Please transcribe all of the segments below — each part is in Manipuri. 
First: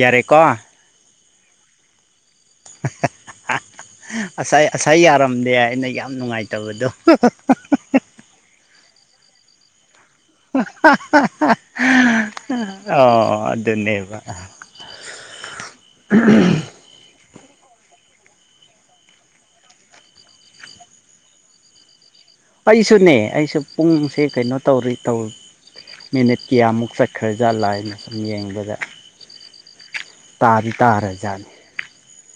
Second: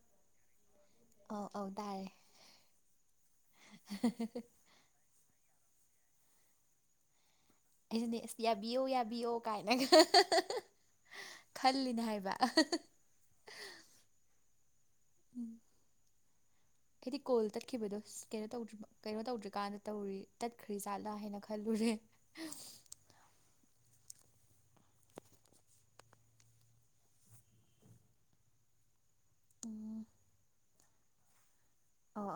ꯌꯥꯔꯦꯀꯣ ꯑꯥꯎ ꯑꯧ ꯇꯥꯔꯦ ꯁꯥꯏ ꯉꯁꯥꯏ ꯌꯥꯔꯝꯗꯦ ꯑꯩꯅ ꯌꯥꯝ ꯅꯨꯡꯉꯥꯏꯇꯕꯗꯣ ꯄꯕꯤꯌ ꯀꯥꯏꯅꯒ ꯈꯜꯂꯤꯅꯦ ꯍꯥꯏꯕ ꯑꯣ ꯑꯗꯨꯅꯦꯕ ꯎꯝ ꯎꯝ ꯗꯤ ꯀꯣꯜ ꯇꯠꯈꯤꯕꯗꯣ ꯀꯩꯅꯣ ꯇ꯭ꯔꯤꯕ ꯀꯩꯅꯣ ꯇꯧꯗ꯭ꯔꯤꯀꯥꯟꯗ ꯇꯧꯔꯤ ꯇꯠꯈ꯭ꯔꯤ ꯖꯥꯠꯂꯥ ꯍꯥꯏꯅ ꯈꯜꯂꯨꯔꯦ ꯑꯩꯁꯨꯅꯦ ꯑꯩꯁꯨ ꯄꯨꯡꯁꯦ ꯀꯩꯅꯣ ꯇꯧꯔꯤ ꯇꯧ ꯃꯤꯅꯤꯠ ꯀꯌꯥꯃꯨꯛ ꯆꯠꯈ꯭ꯔ ꯖꯠꯂꯥ ꯍꯥꯏꯅ ꯁꯨꯝ ꯌꯦꯡꯕꯗ ꯎꯝ ꯇꯥꯗꯤ ꯇꯥꯔꯦꯖꯥꯠꯅꯤ ꯑꯣ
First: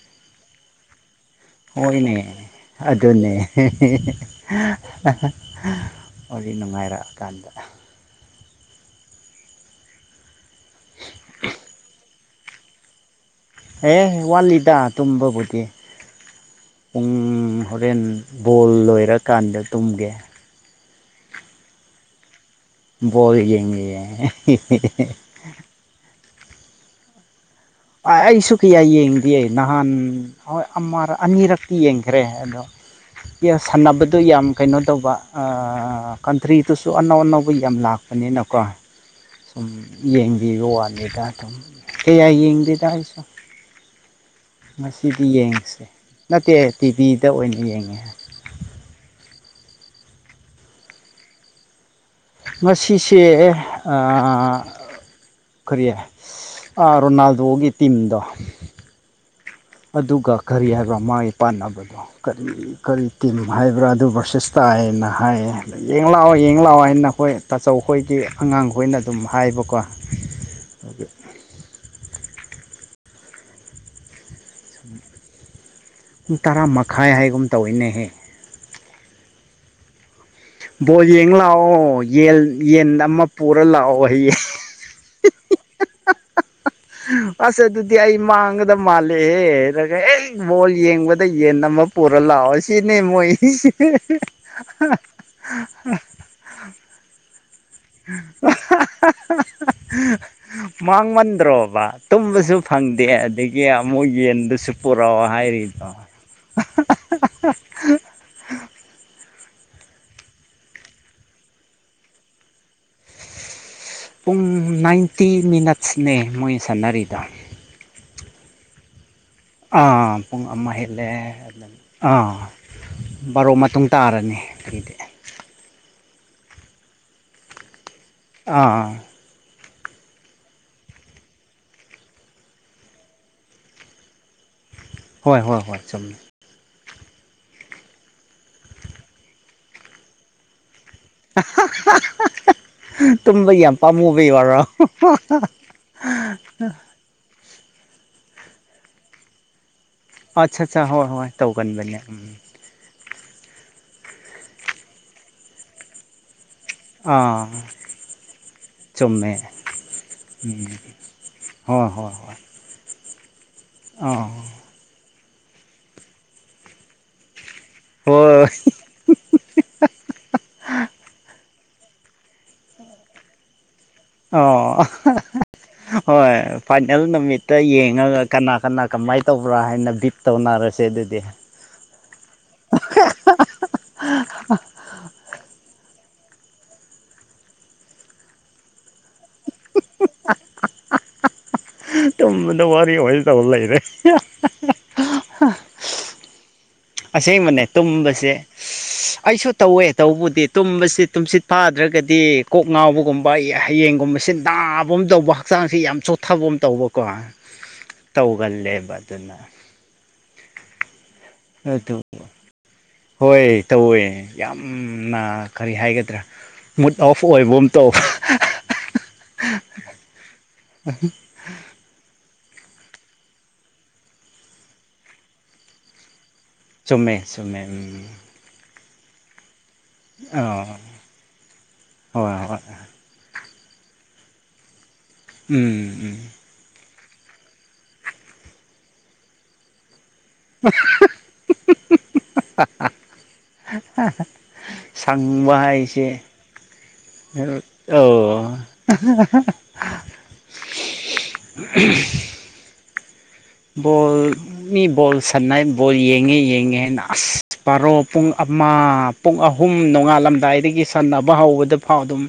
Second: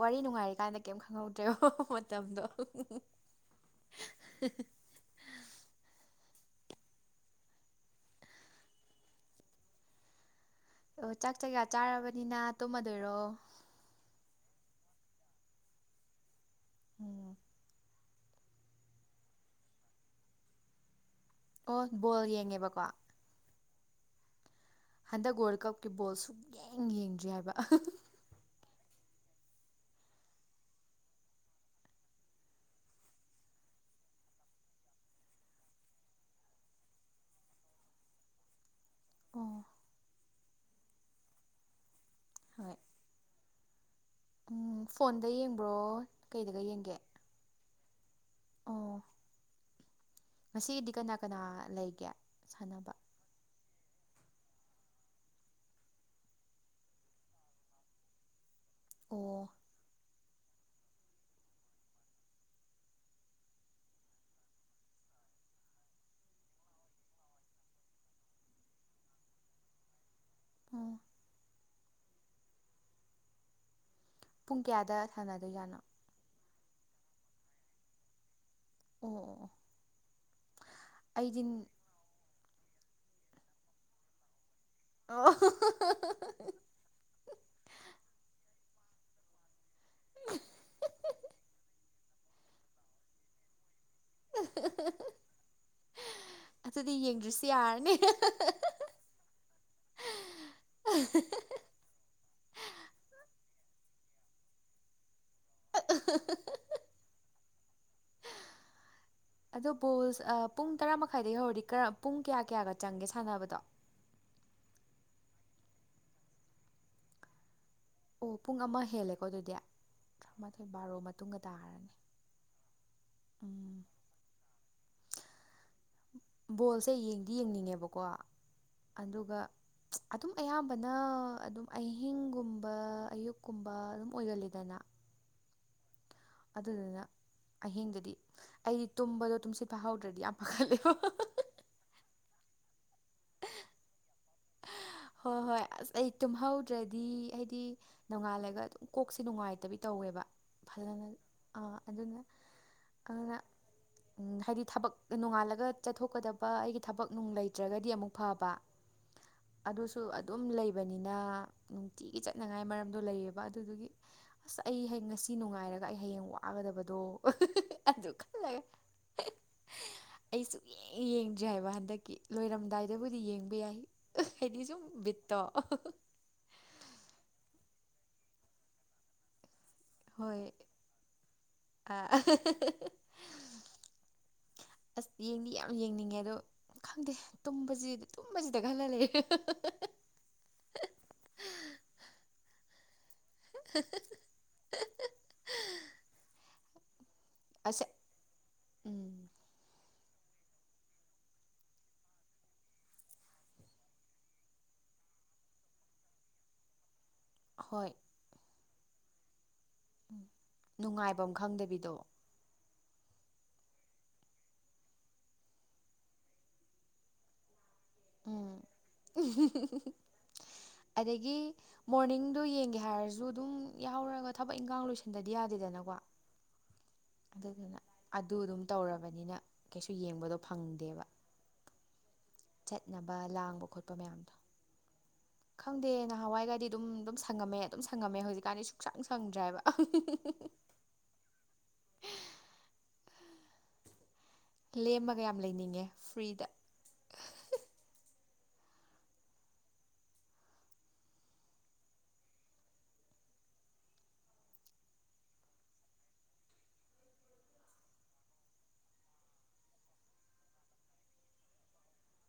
ꯋꯥꯔꯤ ꯅꯨꯡꯉꯥꯏꯔꯤ ꯀꯥꯟꯗ ꯀꯩꯝ ꯈꯪꯍꯧꯗ ꯍꯣꯏꯅꯦ ꯑꯗꯨꯅꯦ ꯍꯧ ꯅꯨꯡꯉꯥꯏꯔꯛꯑꯀꯥꯟꯗ ꯑꯣ ꯆꯥꯛ ꯆꯌꯥ ꯆꯥꯔꯕꯅꯤꯅ ꯇꯨꯝꯃꯗꯣꯏꯔꯣ ꯑꯦ ꯋꯥꯠꯂꯤꯗ ꯇꯨꯝꯕꯕꯨꯗꯤ ꯄꯨꯡ ꯎꯝ ꯍꯣꯔꯦꯟ ꯕꯣꯜ ꯂꯣꯏꯔꯀꯥꯟꯗ ꯇꯨꯝꯒꯦ ꯑꯣ ꯣꯜ ꯌꯦꯡꯒꯦ ꯕꯕꯥ ꯣꯜ ꯌꯦꯡꯒꯦ ꯍꯟꯗꯛ ꯋꯥꯔꯜ ꯀꯞꯀꯤ ꯕꯣꯜ ꯁꯨꯛ ꯌꯦꯡ ꯌꯦꯡꯗ꯭ꯔꯤ ꯍꯥꯏꯕ ꯑ ꯑꯩꯁꯨ ꯀꯌꯥ ꯌꯦꯡꯗꯦ ꯅꯍꯥꯟ ꯍꯣꯏ ꯑꯅꯤꯔꯛꯇꯤ ꯌꯦꯡꯈ꯭ꯔꯦ ꯑꯗꯣ ꯁꯥꯟꯅꯕꯗꯨ ꯌꯥꯝ ꯀꯩꯅꯣ ꯇꯧꯕ ꯀꯟꯇ꯭ꯔꯤꯗꯨꯁꯨ ꯑꯅꯧ ꯑꯅꯧꯕ ꯌꯥꯝ ꯂꯥꯛꯄ ꯅꯤꯅꯀꯣ ꯑꯣ ꯁꯨꯝ ꯌꯦꯡꯕꯤꯕ ꯋꯥꯅꯤꯗ ꯑꯗꯨꯝ ꯀ ꯌꯥꯏ ꯍꯣꯏ ꯇꯁ ꯎꯝ ꯉꯁꯤꯗꯤ ꯐꯣꯟꯗ ꯌꯦꯡꯕ꯭ꯔꯣ ꯌꯦꯡꯁꯦ ꯅꯠꯇꯦ ꯀꯩꯗꯒ ꯌꯦꯡꯒꯦ ꯇꯤꯚꯤꯗ ꯑꯣꯏꯅ ꯌꯦꯡꯉꯦ ꯑꯣ ꯉꯁꯤꯒꯤꯗꯤ ꯀꯅꯥ ꯀꯅꯥ ꯂꯩꯒꯦ ꯃ ꯁꯥꯟꯅꯕ ꯁꯤꯁꯦ ꯀꯔꯤꯌꯦ ꯔꯣꯅꯥꯜꯗꯣꯒꯤ ꯇꯤꯝꯗꯣ ꯑꯣ ꯑꯗꯨꯒ ꯀꯔꯤ ꯍꯥꯏꯕ ꯃꯥꯒꯤ ꯄꯥꯟꯅꯕꯗꯣ ꯀꯔꯤ ꯀꯔꯤ ꯇꯤꯝ ꯍꯥꯏꯕ꯭ꯔꯥ ꯑꯗꯨ ꯁꯤꯁ ꯇꯥꯏꯅ ꯍꯥꯏꯌꯦ ꯑꯗ ꯌꯦꯡ ꯂꯥꯛꯑꯣ ꯌꯦꯡ ꯂꯥꯛꯑꯣ ꯍꯥꯏꯅ ꯑꯩꯈꯣꯏ ꯇꯥꯆꯧ ꯈꯣꯏꯒꯤ ꯑꯉꯥꯡꯈꯣꯏꯅ ꯑꯗꯨꯝ ꯍꯥꯏꯕꯀꯣ ꯑꯥ ꯄꯨꯡ ꯀꯌꯥꯗ ꯁꯥꯟꯅꯗꯣꯏꯖꯅꯣ ꯄꯨꯡ ꯇꯔꯥ ꯃꯈꯥꯏ ꯍꯥꯏꯒꯨꯝ ꯇꯧꯋꯤꯅꯦꯍꯦ ꯑꯣ ꯕꯣ ꯌꯦꯡ ꯑꯩꯗꯤ ꯂꯥꯛꯑꯣ ꯌꯦꯟ ꯌꯦꯟ ꯑꯃ ꯄꯨꯔ ꯂꯥꯛꯑꯣ ꯍꯌꯦꯡ ꯑꯣ ꯑꯁꯦ ꯑꯗꯨꯗꯤ ꯑꯏ ꯃꯥꯡꯒꯗ ꯃꯥꯂꯦ ꯍꯦ ꯑꯗꯨꯒ ꯍꯦꯛ ꯕꯣꯜ ꯌꯦꯡꯕꯗ ꯌꯦꯟ ꯑꯃ ꯄꯨꯔ ꯂꯥꯛꯑꯣ ꯁꯤꯅꯤ ꯃꯣꯏ ꯑꯗꯨꯗꯤ ꯌꯦꯡꯗ꯭ꯔꯤꯁ [unintelligible] ꯃꯥꯡꯃꯟꯗ꯭ꯔꯣꯕ ꯇꯨꯝꯕꯁꯨ ꯐꯪꯗꯦ ꯑꯗꯒꯤ ꯑꯃꯨꯛ ꯌꯦꯟꯗꯨꯁꯨ ꯄꯨꯔꯛꯑꯣ ꯍꯥꯏꯔꯤꯗ ꯑꯗꯣ ꯕꯣꯜ ꯄꯨꯡ ꯇꯔꯥ ꯃꯈꯥꯏꯗꯒꯤ ꯍꯧꯔꯗꯤ ꯄꯨꯡ ꯀꯌꯥ ꯀꯌꯥꯒ ꯆꯪꯒꯦ ꯁꯥꯟꯅꯕꯗꯣ ꯄꯨꯡ ꯅꯥꯏꯟꯇꯤ ꯃꯤꯅꯠꯁꯅꯦ ꯃꯣꯏ ꯁꯥꯟꯅꯔꯤꯗ ꯑꯣ ꯄꯨꯡ ꯑꯃ ꯍꯦꯜꯂꯒꯦ ꯑꯥ ꯄꯨꯡ ꯑꯃ ꯍꯦꯜꯂꯦ ꯃꯇꯨꯡꯒ ꯑꯗꯨ ꯇꯥꯔꯅꯤ ꯑꯥ ꯕꯥꯔꯣ ꯎꯝ ꯃꯇꯨꯡ ꯇꯥꯔꯅꯤ ꯑꯗꯨꯇ ꯕꯣꯜꯁꯦ ꯌꯦꯡꯗꯤ ꯌꯦꯡꯅꯤꯡꯉꯦꯕꯀꯣ ꯑꯥ ꯑꯗꯨꯒ ꯑꯗꯨꯝ ꯑꯌꯥꯝꯕꯅ ꯑꯗꯨꯝ ꯑꯍꯤꯡꯒꯨꯝꯕ ꯑꯌꯨꯛꯀꯨꯝꯕ ꯑꯗꯨꯝ ꯑꯣꯏꯒꯜꯂꯤꯗꯅ ꯍꯣꯏ ꯍꯣꯏ ꯍꯣꯏ ꯆꯨꯝꯃꯦ ꯑꯗꯨꯗꯨꯅ ꯑꯍꯤꯡꯗꯗꯤ ꯑꯩ ꯇꯨꯝꯕꯗꯣ ꯇꯨꯝꯁꯤꯠꯄ ꯍꯧꯥꯎꯗ꯭ꯔꯗꯤ ꯌꯥꯝ ꯐꯥꯒꯠꯂꯦꯕ ꯇꯨꯝꯝꯕ ꯌꯥꯄꯥ ꯃꯨꯕ ꯋꯥꯔꯣ ꯍꯣꯏ ꯍꯣꯏ ꯑꯁ ꯑꯩ ꯇꯨꯝꯍꯧꯗ꯭ꯔꯗꯤ ꯍꯥꯏꯗꯤ ꯅꯣꯡꯉꯥꯜꯂꯒ ꯑꯗꯨꯝ ꯀꯣꯛꯁꯦ ꯅꯨꯡꯉꯥꯏꯇꯕꯤ ꯇꯧꯋꯦꯕ ꯑꯆꯥ ꯑꯆꯥ ꯐꯖꯅ ꯍꯣꯏ ꯍꯣꯏ ꯑꯥ ꯇꯧꯀꯥꯟꯕꯅꯤ ꯑꯗꯨꯅ ꯎꯝ ꯑꯗꯨꯅ ꯍꯥꯏꯗꯤ ꯊꯕꯛ ꯅꯣꯡꯉꯥꯜꯂꯒ ꯆꯠꯊꯣꯛꯀꯗꯕ ꯑꯩꯒꯤ ꯊꯕꯛ ꯅꯨꯡ ꯑꯥ ꯂꯩꯇ꯭ꯔꯒꯗꯤ ꯑꯃꯨꯛ ꯐꯕ ꯆꯨꯝꯃꯦ ꯑꯗꯨꯁꯨ ꯑꯗꯨꯝ ꯎꯝ ꯂꯩꯕꯅꯤꯅ ꯍꯣꯏ ꯍꯣꯏ ꯅꯨꯡꯇꯤꯒꯤ ꯍꯣꯏ ꯆꯠꯅꯉꯥꯏ ꯃꯔꯝꯗꯣ ꯂꯩꯌꯦꯕ ꯑꯗꯨꯗꯨꯒꯤ ꯑꯥ ꯑꯁ ꯑꯩ ꯍꯌꯦ ꯉꯁꯤ ꯅꯨꯡꯉꯥꯏꯔꯒ ꯑꯩ ꯍꯌꯦꯡ ꯋꯥꯒꯗꯕꯗꯣ ꯑꯗꯨ ꯍꯣꯏ ꯈꯜꯂꯒꯦ ꯑꯩ ꯁꯨꯛ ꯌꯦꯡ ꯌꯦꯡꯗ꯭ꯔꯤꯦ ꯍꯥꯏꯕ ꯍꯟꯗꯛꯀꯤ ꯂꯣꯏꯔꯝꯗꯥꯏꯗꯕꯨꯗꯤ ꯌꯦꯡꯕ ꯌꯥꯏ ꯍꯥꯏꯗꯤ ꯁꯨꯝ ꯑꯣ ꯕꯤꯠꯇꯣ ꯍꯣꯏ ꯐꯥꯏꯅꯦꯜ ꯅꯨꯃꯤꯠꯇ ꯌꯦꯡꯉ ꯀꯅꯥ ꯀꯅꯥ ꯀꯃꯥꯏꯅ ꯇꯧꯕ꯭ꯔꯥ ꯍꯥꯏ ꯕꯤꯞ ꯍꯣꯏ ꯇꯧꯅꯔꯁꯦ ꯑꯗꯨꯗꯤ ꯑꯥ ꯑꯁ ꯌꯦꯡꯗꯤ ꯌꯥꯝ ꯌꯦꯡꯅꯤꯡꯉꯦ ꯑꯗꯣ ꯈꯪꯗꯦ ꯇꯨꯝꯕꯁꯤ ꯇꯨꯝꯕꯁꯤꯗ ꯈꯜꯂꯂꯦ ꯇꯨꯝꯕꯗ ꯋꯥꯔꯤ ꯑꯣꯏꯅ ꯇꯕ ꯂꯩꯔꯦ ꯑꯁꯦꯡꯕꯅꯦ ꯑꯁ ꯇꯨꯝꯕꯁꯦ ꯎꯝ ꯑꯩꯁꯨ ꯇꯧꯋꯦ ꯇꯧꯕꯕꯨꯗꯤ ꯇꯨꯝꯕꯁꯤ ꯇꯨꯝꯁꯤꯠ ꯐꯥꯗ꯭ꯔꯒꯗꯤ ꯀꯣꯛ ꯉꯥꯎꯕꯒꯨꯝꯕ ꯍꯌꯦꯡꯒꯨꯝꯕꯕꯁꯤ ꯅꯥꯕꯒ ꯇꯧꯕ ꯍꯛꯆꯥꯡꯁ ꯌꯥꯝ ꯆꯣꯊꯕ ꯑꯃ ꯇꯧꯕꯀꯣ ꯍꯣꯏ ꯇꯧꯒꯜꯂꯦꯕ ꯑꯗꯨꯅ ꯅꯨꯡꯉꯥꯏꯐꯝ ꯈꯪꯗꯕꯤꯗꯣ ꯑꯗꯨ ꯍꯣꯏ ꯇꯧꯋꯦ ꯌꯥꯝꯅ ꯀꯔꯤ ꯍꯥꯏꯒꯗ꯭ꯔꯥ ꯃꯨꯠ ꯑꯣꯐ ꯑꯣꯏꯕ ꯇꯧ ꯎꯝ ꯑꯗꯒꯤ ꯃꯣꯔꯅꯤꯡ ꯑꯗꯨꯗꯣ ꯌꯦꯡꯒꯦ ꯍꯥꯏꯔꯁꯨ ꯑꯗꯨꯝ ꯌꯥꯎꯧꯔꯒ ꯊꯕꯛ ꯏꯪꯈꯥꯡ ꯂꯣꯏꯁꯤꯟꯗꯗꯤ ꯌꯥꯗꯦꯗꯅꯀꯣ ꯆꯃꯦ ꯑꯗꯨꯗꯨꯅ ꯆꯃꯦꯃꯦ ꯑꯗꯨ ꯑꯗꯨꯝ ꯇꯧꯔꯕꯅꯤꯅ ꯀꯩꯁꯨ ꯌꯦꯡꯕꯗꯣ ꯑꯥ ꯐꯪꯗꯦꯕ ꯍꯣꯏ ꯍꯣꯏ ꯆꯠꯅꯕ ꯂꯥꯡꯕ ꯈꯣꯠꯄ ꯃꯌꯥꯝꯗꯣ ꯎꯝ ꯈꯪꯗꯦ ꯎꯝ ꯅꯍꯥꯟꯋꯥꯏꯒꯗꯤ ꯑꯗꯨꯝꯝ ꯁꯪꯉꯝꯃꯦ ꯑꯗꯨꯝ ꯁꯪꯉꯝꯃꯦ ꯍꯧꯖꯤꯛꯀꯥꯟꯗꯤ ꯁꯨꯡꯛꯁꯪ ꯁꯪꯗ꯭ꯔꯦꯕ [unintelligible] ꯂꯦꯝꯃꯒ ꯌꯥꯝ ꯁꯪꯕ ꯍꯥꯏ ꯂꯩꯅꯤꯡꯉꯦ ꯏꯁꯦ ꯐ꯭ꯔꯤꯗ ꯑ [unintelligible] ꯕꯣꯜ ꯃꯤ ꯣꯜ ꯁꯥꯟꯅꯥ ꯣꯜ ꯌꯦꯡꯉꯦ ꯌꯦꯡꯉꯦ ꯑꯁ ꯄꯥꯔꯣ ꯄꯨꯡ ꯄꯨꯡ ꯑꯍꯨꯝ ꯅꯣꯡꯉꯥꯜꯂꯝꯗꯥꯏꯗꯒꯤ ꯁꯥꯟꯅꯕ ꯍꯧꯕꯗꯐꯥꯎ ꯑꯗꯨꯝ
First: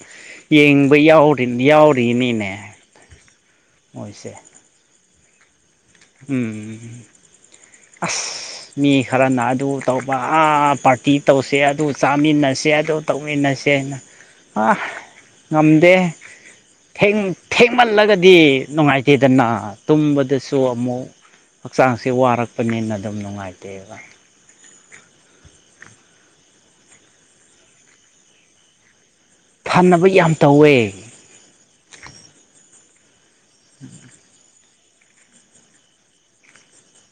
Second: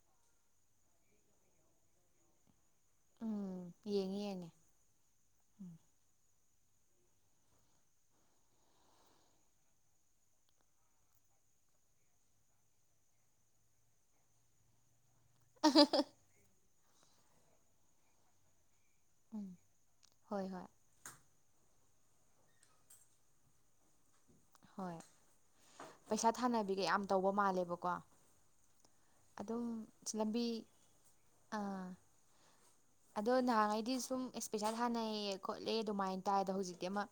ꯌꯦꯡꯕ ꯌꯥꯎ ꯌꯥꯎꯔꯤꯅꯤꯅꯦ ꯎꯝ ꯌꯦꯡꯉꯦ ꯃꯣꯏꯁꯦ ꯌꯦꯡꯉꯦ ꯎꯝ ꯎꯝ ꯑ ꯃꯤ ꯈꯔꯅ ꯑꯗꯨ ꯇꯧꯕ ꯑꯥ ꯄꯥꯔꯇꯤ ꯇꯧꯁꯦ ꯑꯗꯨ ꯆꯥꯃꯤꯟꯅꯁꯦ ꯑꯗꯨ ꯇꯧꯃꯤꯟꯅꯁꯦ ꯁꯦꯅ ꯍꯥ ꯉꯝꯗꯦ ꯊꯦꯡꯃꯜꯂꯒꯗꯤ ꯅꯨꯡꯉꯥꯏꯇꯦꯗꯅ ꯎꯝ ꯍꯣꯏ ꯇꯨꯝꯕꯗꯁꯨ ꯍꯣꯏ ꯑꯃꯨꯛ ꯍꯛꯆꯥꯡꯁꯦ ꯋꯥꯔꯛꯄꯅꯤꯅ ꯑꯗꯨꯝ ꯅꯨꯡꯉꯥꯏꯇꯦꯕ ꯍꯣꯏ ꯄꯩꯁꯥ ꯊꯥꯅꯕꯤꯒ ꯌꯥꯝ ꯇꯧꯕ ꯃꯥꯜꯂꯦꯕꯀꯣ ꯑꯗꯨꯝ ꯐꯅꯕ ꯁꯤ ꯌꯥꯝ ꯂꯝꯕꯤ ꯇꯧꯋꯦ ꯑꯥ ꯑꯗꯣ ꯅꯍꯥꯟꯉꯩꯗꯤ ꯁꯨꯝ ꯄꯩꯁꯥ ꯊꯥꯟꯅꯩꯌꯦ ꯈꯣꯠꯂꯦ ꯑꯗꯨꯃꯥꯏꯅ ꯇꯗ ꯍꯧꯖꯤꯛꯇꯤ ꯑꯃ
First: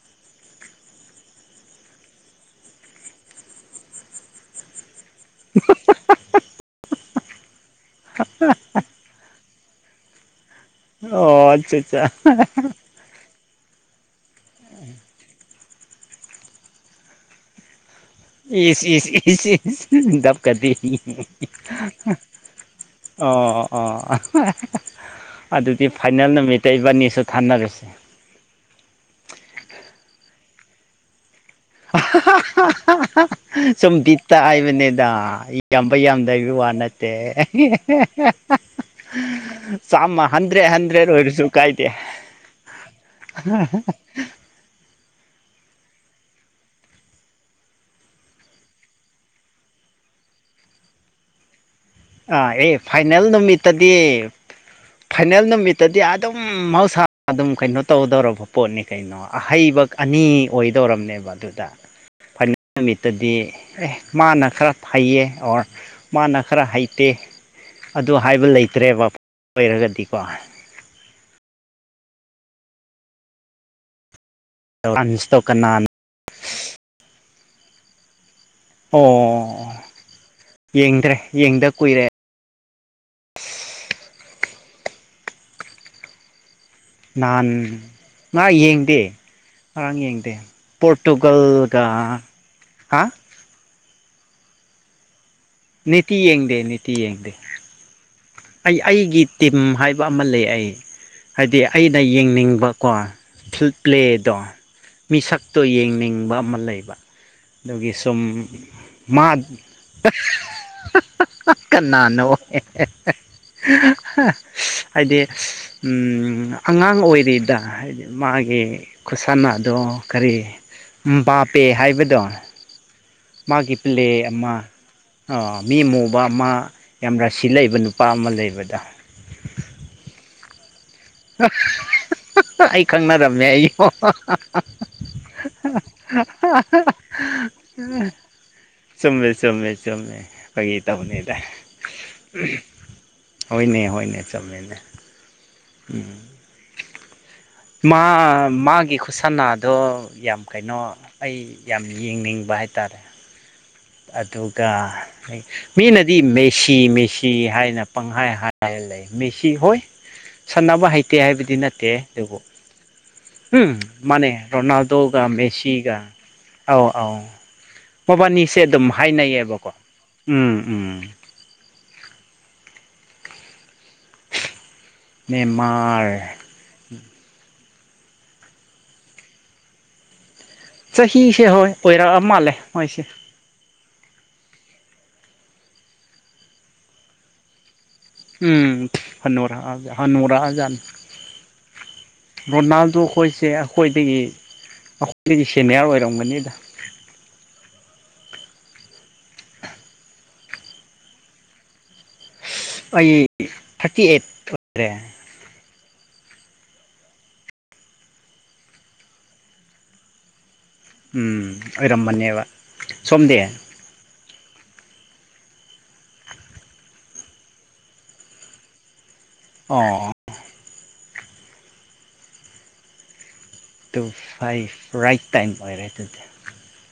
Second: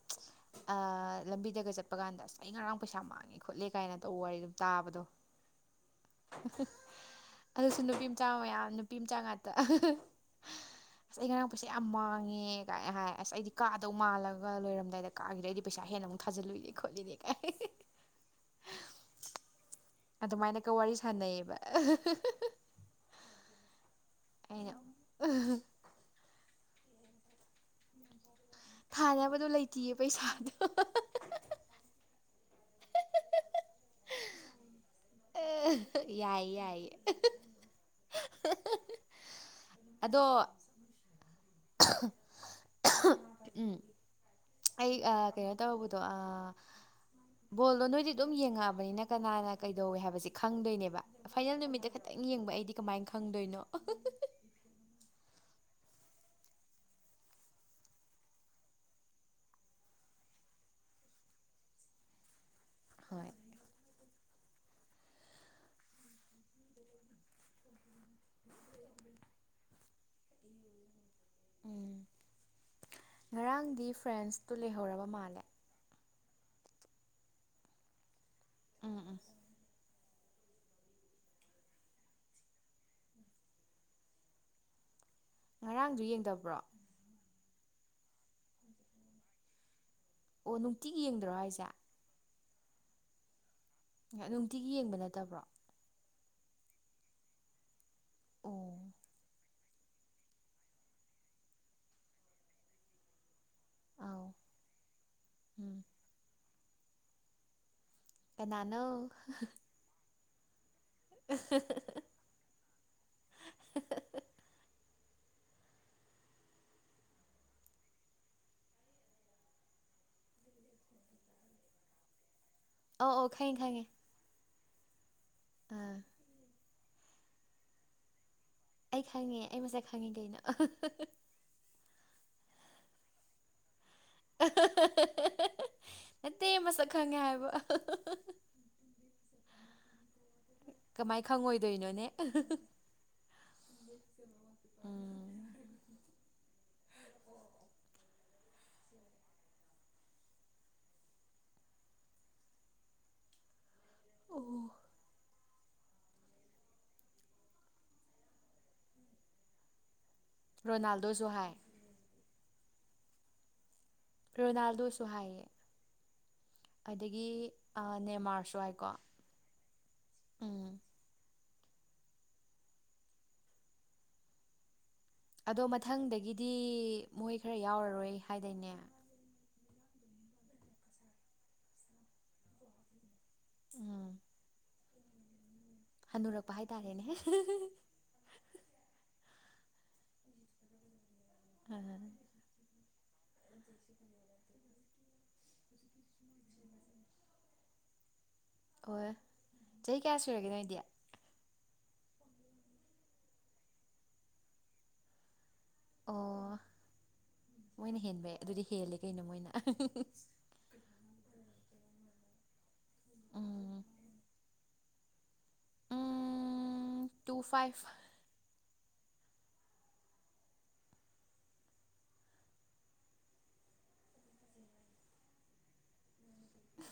ꯂꯝꯕꯤꯗꯒ ꯆꯠꯄ ꯀꯥꯟꯗ ꯑꯁ ꯑꯩ ꯉꯔꯥꯡ ꯄꯩꯁꯥ ꯃꯥꯡꯉꯦ ꯈꯣꯠꯂꯦ ꯀꯥꯏꯅ ꯇꯧ ꯋꯥꯔꯤ ꯑꯗꯨꯝ ꯇꯥꯕꯗꯣ ꯑꯗꯨꯁꯨ ꯅꯨꯄꯤ ꯃꯆꯥ ꯃꯌꯥꯝ ꯅꯨꯄꯤ ꯃꯆꯥ ꯉꯥꯛꯇ ꯑꯁ ꯑꯩ ꯉꯔꯥꯡ ꯑꯣ ꯄꯩꯁꯦ ꯑꯠꯆꯥ ꯌꯥꯝ ꯑꯠꯆꯥ ꯃꯥꯡꯉꯦ ꯀꯥꯏꯅ ꯍꯥꯏ ꯑꯁ ꯑꯩꯗꯤ ꯀꯥꯗꯧ ꯃꯥꯜꯂꯒ ꯂꯣꯏꯔꯝꯗꯥꯏꯗ ꯀꯥꯈꯤꯗꯩꯗꯤ ꯄꯁꯥ ꯍꯦꯟꯅ ꯑꯃꯨꯛ ꯊꯖꯤꯜꯂꯏꯅꯦ ꯈꯣꯠꯂꯤꯅꯦ ꯀ ꯏꯁꯤ ꯌꯦꯁꯤ ꯑꯗꯨꯃꯥꯏꯅꯒ ꯗꯞꯀꯗꯤ ꯋꯥꯔꯤ ꯁꯥꯟꯅꯩꯌꯦꯕ ꯑꯣ ꯑꯣ ꯑꯩꯅ ꯑꯗꯨꯗꯤ ꯐꯥꯏꯅꯦꯜ ꯅꯨꯃꯤꯠꯇ ꯏꯕꯥꯅꯤꯁꯨ ꯊꯥꯅꯔꯁꯦ ꯊꯥꯅꯕꯗꯣ ꯂꯩꯇꯌꯦ ꯄꯩꯁꯥꯗ ꯁꯨꯝ ꯕꯤꯠꯇ ꯍꯥꯏꯕꯅꯦꯗ ꯏ ꯌꯥꯝꯕ ꯌꯥꯝꯗꯒꯤ ꯌꯥꯏꯌꯦ ꯋꯥ ꯌꯥꯏꯌꯦ ꯅꯠꯇꯦ ꯑꯗꯣ ꯆꯃ ꯍꯟꯗ꯭ꯔꯦ ꯍꯟꯗ꯭ꯔꯦ ꯑꯣꯏꯔꯁꯨ ꯀꯥꯏ ꯇ ꯎꯝ ꯑꯩ ꯑ ꯀꯩꯅꯣ ꯇꯧꯕꯗꯣ ꯑ ꯕꯣꯜꯗꯣ ꯅꯣꯏꯗꯤ ꯑꯗꯨꯝ ꯌꯦꯡꯉꯛꯑꯕꯅꯤꯅ ꯀꯅꯥꯅ ꯀꯩꯗꯧꯋꯦ ꯍꯥꯏꯕꯕꯁꯤ ꯈꯪꯗꯣꯏꯅꯦꯕ ꯐꯥꯏꯅꯦꯜ ꯅꯨꯃꯤꯠꯇ ꯈꯤꯇꯪ ꯌꯦꯡꯕ ꯑꯥ ꯑꯦ ꯑꯩꯗꯤ ꯀꯃꯥꯏꯅ ꯐꯥꯏꯅꯦꯜ ꯈꯪꯗꯣꯏꯅꯣ ꯅꯨꯃꯤꯠꯇꯗꯤ ꯐꯥꯏꯅꯦꯜ ꯅꯨꯃꯤꯠ ꯇꯗꯤ ꯑꯗꯨꯝ ꯃꯍꯧꯁꯥ ꯑꯗꯨꯝ ꯀꯩꯅꯣ ꯇꯧꯗꯧꯔꯕ ꯄꯣꯠꯅꯤ ꯀꯩꯅꯣ ꯑꯍꯩꯕ ꯑꯅꯤ ꯑꯣꯏꯗ ꯧꯣꯔꯝꯅꯦꯕ ꯑꯗꯨꯗ ꯍꯣꯏ ꯅꯨꯃꯤꯠꯇꯗꯤ ꯑꯦ ꯃꯥꯅ ꯈꯔ ꯍꯩꯌꯦ ꯑꯣꯔ ꯃꯥꯅ ꯈꯔ ꯍꯩ ꯅꯠꯇꯦ ꯑꯗꯨ ꯍꯥꯏꯕ ꯂꯩꯇ꯭ꯔꯦꯕ ꯑꯣꯏꯔꯒꯗꯤꯀꯣ ꯎꯝ ꯉꯔꯥꯡꯗꯤ ꯐ꯭ꯔꯦꯟꯁ ꯟꯁꯇꯣ ꯀ ꯎꯝ ꯑꯣ ꯎꯝ ꯌꯦꯡꯗ꯭ꯔꯦ ꯌꯦꯡꯗ ꯀꯨꯏꯔꯦ ꯉꯔꯥꯡꯗꯨ ꯌꯦꯡꯗꯕ꯭ꯔꯣ ꯅꯍꯥꯟ ꯉ ꯌꯦꯡꯗꯦ ꯑꯔꯥꯡ ꯌꯦꯡꯗꯦ ꯑꯣ ꯅꯨꯡꯇꯤꯒꯤ ꯌꯦꯡꯗ꯭ꯔꯣ ꯍꯥꯏꯁꯦ ꯄꯣꯔꯇꯨꯒꯜꯒ ꯍꯥ ꯅꯨꯡꯇꯤꯒꯤ ꯌꯦꯡꯕ ꯅꯠꯇꯕ꯭ꯔꯣ ꯅꯤꯇꯤ ꯌꯦꯡꯗꯦ ꯅꯤꯇꯤ ꯌꯦꯡꯗꯦ ꯑꯣ ꯑꯩ ꯑꯩꯒꯤ ꯇꯤꯝ ꯍꯥꯏꯕ ꯑꯃ ꯂꯩ ꯑꯩ ꯍꯥꯏꯗꯤ ꯑꯩꯅ ꯌꯦꯡꯅꯤꯡꯕꯀꯣ ꯐꯤꯜ ꯑꯥꯎ ꯄ꯭ꯂꯦꯗꯣ ꯃꯤꯁꯛꯇꯣ ꯎꯝ ꯌꯦꯡꯅꯤꯡꯕ ꯑꯃ ꯂꯩꯕ ꯑꯗꯨꯒꯤ ꯇꯨꯝ ꯀꯅꯥꯅꯣ ꯃꯥ ꯍꯍꯍ ꯍ ꯍ ꯍ ꯀꯅꯥꯅꯣ ꯍꯦ ꯍꯍꯍ ꯍ ꯍꯥꯏꯗꯤ ꯎꯝ ꯑꯉꯥꯡ ꯑꯣꯏꯔꯤꯗ ꯍꯥꯏꯗꯤ ꯃꯥꯒꯤ ꯈꯨꯠꯁꯥꯟꯅꯗꯣ ꯑꯣ ꯀꯔꯤ ꯎꯝꯕꯥꯄꯦ ꯍꯥꯏꯕꯗꯣ ꯑꯧ ꯑꯧ ꯈꯪꯉꯦ ꯃꯥꯒꯤ ꯈꯪꯉꯦ ꯄ꯭ꯂꯦ ꯑꯃ ꯑ ꯃꯤ ꯑꯥ ꯃꯨꯕ ꯑꯃ ꯌꯥꯝ ꯔꯥꯁꯤ ꯂꯩꯕ ꯅꯨꯄꯥ ꯑꯃ ꯂꯩꯕ ꯑꯩ ꯈꯪꯉꯦ ꯑꯩ ꯃꯁꯛ ꯈꯪꯉꯤ ꯀꯩꯅꯣ ꯑꯍ ꯍ ꯍ ꯍ ꯍ ꯍꯍꯍ ꯍꯍ ꯑꯩ ꯈꯪꯅꯔꯝꯃꯦ ꯑꯩ ꯍ ꯍ ꯍ ꯅꯠꯇꯦ ꯃꯁꯛ ꯈꯪꯉꯦ ꯍꯥꯏꯕ ꯑ ꯍꯍ ꯍ ꯍ ꯆꯨꯝꯃꯦ ꯆꯨꯝꯃꯦ ꯆꯨꯝꯃꯦ ꯐꯥꯒꯤ ꯀꯃꯥꯏ ꯇꯧꯕꯅꯤꯗ ꯈꯪꯉꯣꯏꯗꯣꯏꯅꯣꯅꯦ ꯍꯣꯏꯅꯦ ꯍꯣꯏꯅꯦ ꯆꯨꯝꯃꯤꯅꯦ ꯎꯝ ꯎꯝ ꯃꯥ ꯃꯥꯒꯤ ꯈꯨꯠꯁꯥꯟꯅꯥꯗꯣ ꯌꯥꯝ ꯀꯩꯅꯣ ꯑꯩ ꯌꯥꯝ ꯌꯦꯡꯅꯤꯡꯕ ꯍꯥꯏ ꯇꯥꯔꯦ ꯑꯣ ꯑꯗꯨꯒ ꯑꯩ ꯃꯤꯅꯗꯤ ꯃꯦꯁꯤ ꯃꯦꯁꯤ ꯍꯥꯏꯅ ꯄꯪꯍꯥꯏ ꯍꯥꯏꯔ ꯂꯩ ꯃꯦꯁꯤ ꯍꯣꯏ ꯁꯥꯟꯅꯕ ꯍꯩꯇꯦ ꯔꯣꯅꯥꯜꯗꯣꯁꯨ ꯍꯥꯏ ꯍꯥꯏꯕꯗꯤ ꯅꯠꯇꯦ ꯑꯗꯨꯕꯨ ꯎꯝ ꯃꯥꯅꯦ ꯔꯣꯅꯥꯜꯗꯣꯁꯨ ꯔꯣꯅꯥꯜꯗꯣꯒ ꯍꯥꯏꯌꯦ ꯃꯦꯁꯤꯒ ꯑꯥꯎ ꯑꯥꯎ ꯑꯗꯒꯤ ꯃꯕꯥꯅꯤ ꯅꯦꯃꯥꯔꯁꯨ ꯁꯦ ꯑꯗꯨꯝ ꯍꯥꯏꯀꯣ ꯍꯥꯏꯅꯩꯌꯦꯕꯀꯣ ꯎꯝ ꯎꯝ ꯑꯗꯣ ꯅꯦꯃꯥꯔ ꯃꯊꯪꯗꯒꯤꯗꯤ ꯃꯣꯏ ꯈꯔ ꯌꯥꯎꯔꯔꯣꯏ ꯍꯥꯏꯗꯥꯏꯅꯦ ꯆꯍꯤꯁꯦ ꯍꯣꯏ ꯑꯣꯏꯔꯛꯑ ꯃꯥꯜꯂꯦ ꯃꯣꯏꯁꯦ ꯎꯝ ꯍꯟꯅꯨꯔꯛꯄ ꯍꯥꯏꯇꯥꯔꯦꯅꯦ ꯍꯍ ꯍ ꯎꯝ ꯍꯅꯨꯔꯛꯑ ꯍꯅꯨꯔꯛꯑꯖꯥꯠꯅꯤ ꯑꯣ ꯔꯣꯅꯥꯜꯗꯣ ꯈꯣꯏꯁꯦ ꯑꯩꯈꯣꯏꯗꯒꯤ ꯑꯩꯈꯣꯏꯗꯒꯤ ꯁꯦꯅꯤꯌꯥꯔ ꯑꯣꯏꯔꯝꯒꯅꯤꯗ ꯑꯣꯏ ꯆꯍꯤ ꯀꯌꯥ ꯁꯨꯨꯔꯒꯦ ꯅꯣꯏꯗꯤ ꯑꯩ ꯊꯥꯔꯇꯤ ꯑꯩꯠ ꯑꯣꯏꯔꯦ ꯑꯣ ꯃꯣꯏꯅ ꯍꯦꯟꯕꯩ ꯑꯗꯨꯗꯤ ꯍꯦꯜꯂꯦ ꯀꯩꯅꯣ ꯃꯣꯏꯅ ꯎꯝ ꯑꯣꯏꯔꯝꯕꯅꯦꯕ ꯁꯣꯝꯗꯤ ꯎꯝ ꯎꯝ ꯇꯨ ꯐꯥꯏꯚ ꯑꯣ ꯇꯨ ꯐꯥꯏꯚ ꯔꯥꯏꯠ ꯇꯥꯏꯝ ꯑꯣꯏꯔꯦ ꯇꯨꯗꯤ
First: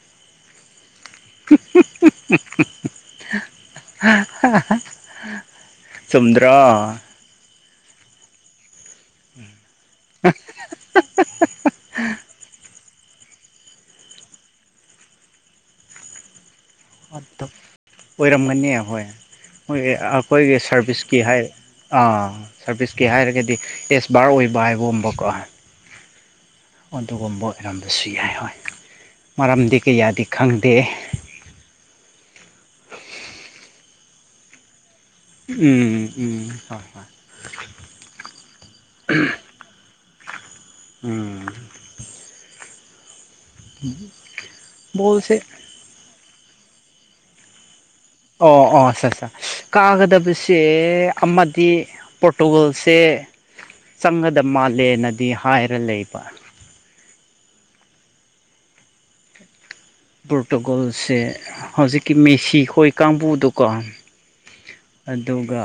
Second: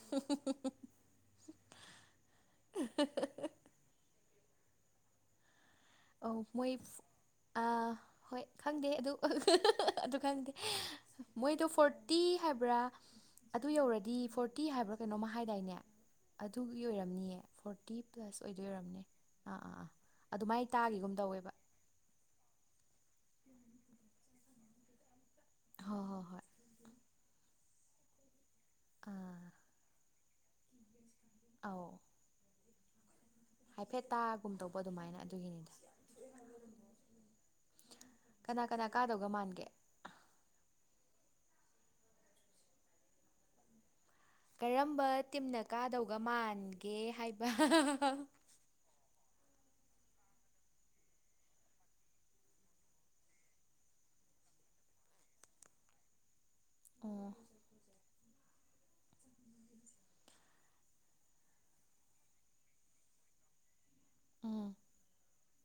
ꯍꯨꯡ ꯍꯨꯡ ꯍꯨꯡ ꯍꯨꯡ ꯑ ꯍꯍ ꯍ ꯍ ꯍ ꯑꯍ ꯍ ꯆꯨꯝꯗ꯭ꯔꯣ ꯑꯥ ꯍꯣꯏ ꯈꯪꯗꯦ ꯑꯗꯨ ꯑ ꯍꯍ ꯍ ꯍ ꯑꯗꯨ ꯈꯪꯗꯦ ꯃꯣꯏꯗꯣ ꯐꯣꯔꯇꯤ ꯍꯥꯏꯕ꯭ꯔꯥ ꯑꯗꯨ ꯌꯧꯔꯗꯤ ꯐꯣꯔꯇꯤ ꯍꯥꯏꯕ꯭ꯔꯥ ꯀꯩꯅꯣꯃ ꯍꯥꯏꯗꯥꯏꯅꯦ ꯑꯗꯨꯒꯤ ꯑꯣꯏꯔꯝꯅꯤꯌꯦ ꯐꯣꯔꯇꯤ ꯄ꯭ꯂꯁ ꯑꯣꯏꯗꯣꯏ ꯑꯣꯏꯔꯝꯒꯅꯤ ꯑꯣꯏꯔꯝꯅꯤ ꯑꯥ ꯑꯥ ꯑꯥ ꯑꯗꯨꯃꯥꯏꯅ ꯇꯥꯈꯤꯒꯨꯝ ꯁꯔꯚꯤꯁꯀꯤ ꯍꯥꯏ ꯇꯧꯋꯦꯕ ꯑꯥ ꯁꯔꯚꯤꯁꯀꯤ ꯍꯥꯏꯔꯒꯗꯤ ꯑꯦꯁꯕꯥꯔ ꯑꯣꯏꯕ ꯍꯥꯏꯕꯒꯨꯝꯕꯀꯣ ꯍꯣꯏ ꯍꯣꯏ ꯍꯣꯏ ꯑꯗꯨꯒꯨꯝꯕ ꯑꯣꯏꯔꯝꯕꯁꯨ ꯌꯥꯏ ꯍꯣꯏ ꯑꯥ ꯃꯔꯝꯗꯤ ꯀꯌꯥꯗꯤ ꯈꯪꯗꯦ ꯑꯥꯎ ꯍꯥꯏꯐꯦꯠꯇ ꯇꯥꯒꯨꯝꯗꯧꯕ ꯎꯝ ꯎꯝ ꯍꯣꯏ ꯀꯅꯥ ꯀꯅꯥ ꯍꯣꯏ ꯀꯥꯗꯧꯒ ꯃꯥꯟꯒꯦ ꯎꯍ ꯎꯝ ꯎꯝ ꯀꯔꯝꯕ ꯇꯤꯝꯅ ꯀꯥꯗꯧꯒ ꯃꯥꯟꯒꯦ ꯍꯥꯏꯕ ꯍꯥ ꯍꯥ ꯑꯣ ꯑꯣ ꯑꯠꯆꯥ ꯑꯠꯆꯥ ꯀꯥꯒꯗꯕꯁꯦ ꯑꯃꯗꯤ ꯄꯣꯔꯇꯨꯒꯜꯁꯦ ꯆꯪꯒꯗꯕ ꯃꯥꯜꯂꯦꯅꯗꯤ ꯍꯥꯏꯔ ꯂꯩꯕ ꯑꯣ ꯄꯣꯔꯇꯨꯒꯣꯜꯁꯦ ꯍꯧꯖꯤꯛꯀꯤ ꯃꯦꯁꯤ ꯍꯣꯏ ꯀꯥꯡꯕꯨꯗꯨꯀꯣ ꯎꯝ ꯑꯗꯨꯒ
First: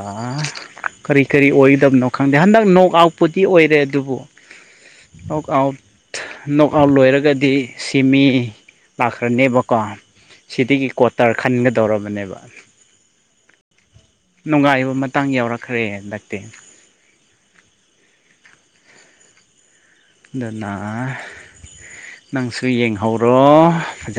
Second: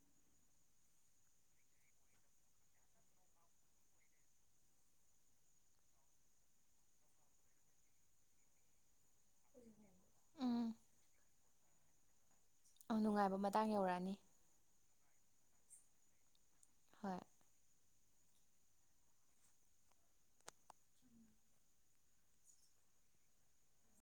ꯀꯔꯤ ꯀꯔꯤ ꯑꯣꯏꯗꯕꯅꯣ ꯈꯪꯗꯦ ꯍꯟꯗꯛ ꯅꯣꯛ ꯑꯥꯎꯠꯄꯨꯗꯤ ꯑꯣꯏꯔꯦ ꯑꯗꯨꯕꯨ ꯅꯣꯛ ꯑꯥꯎꯠ ꯅꯣꯛ ꯑꯥꯎꯠ ꯂꯣꯏꯔꯒꯗꯤ ꯁꯤꯃꯤ ꯂꯥꯛꯈ꯭ꯔꯅꯦꯕꯀꯣ ꯎꯝ ꯁꯤꯗꯒꯤ ꯀ꯭ꯋꯥꯇꯔ ꯈꯟꯒꯗꯧꯔꯕꯅꯦꯕ ꯑ ꯅꯨꯡꯉꯥꯏꯕ ꯃꯇꯥꯡ ꯌꯧꯔꯛꯑꯅꯤ ꯅꯨꯡꯉꯥꯏꯕ ꯃꯇꯥꯡ ꯌꯥꯎꯔꯛꯈ꯭ꯔꯦ ꯂꯛꯇꯦ ꯍꯣꯏ ꯑꯗꯨꯅꯥ ꯅꯪꯁꯨ ꯌꯦꯡꯍꯧꯔꯣꯖ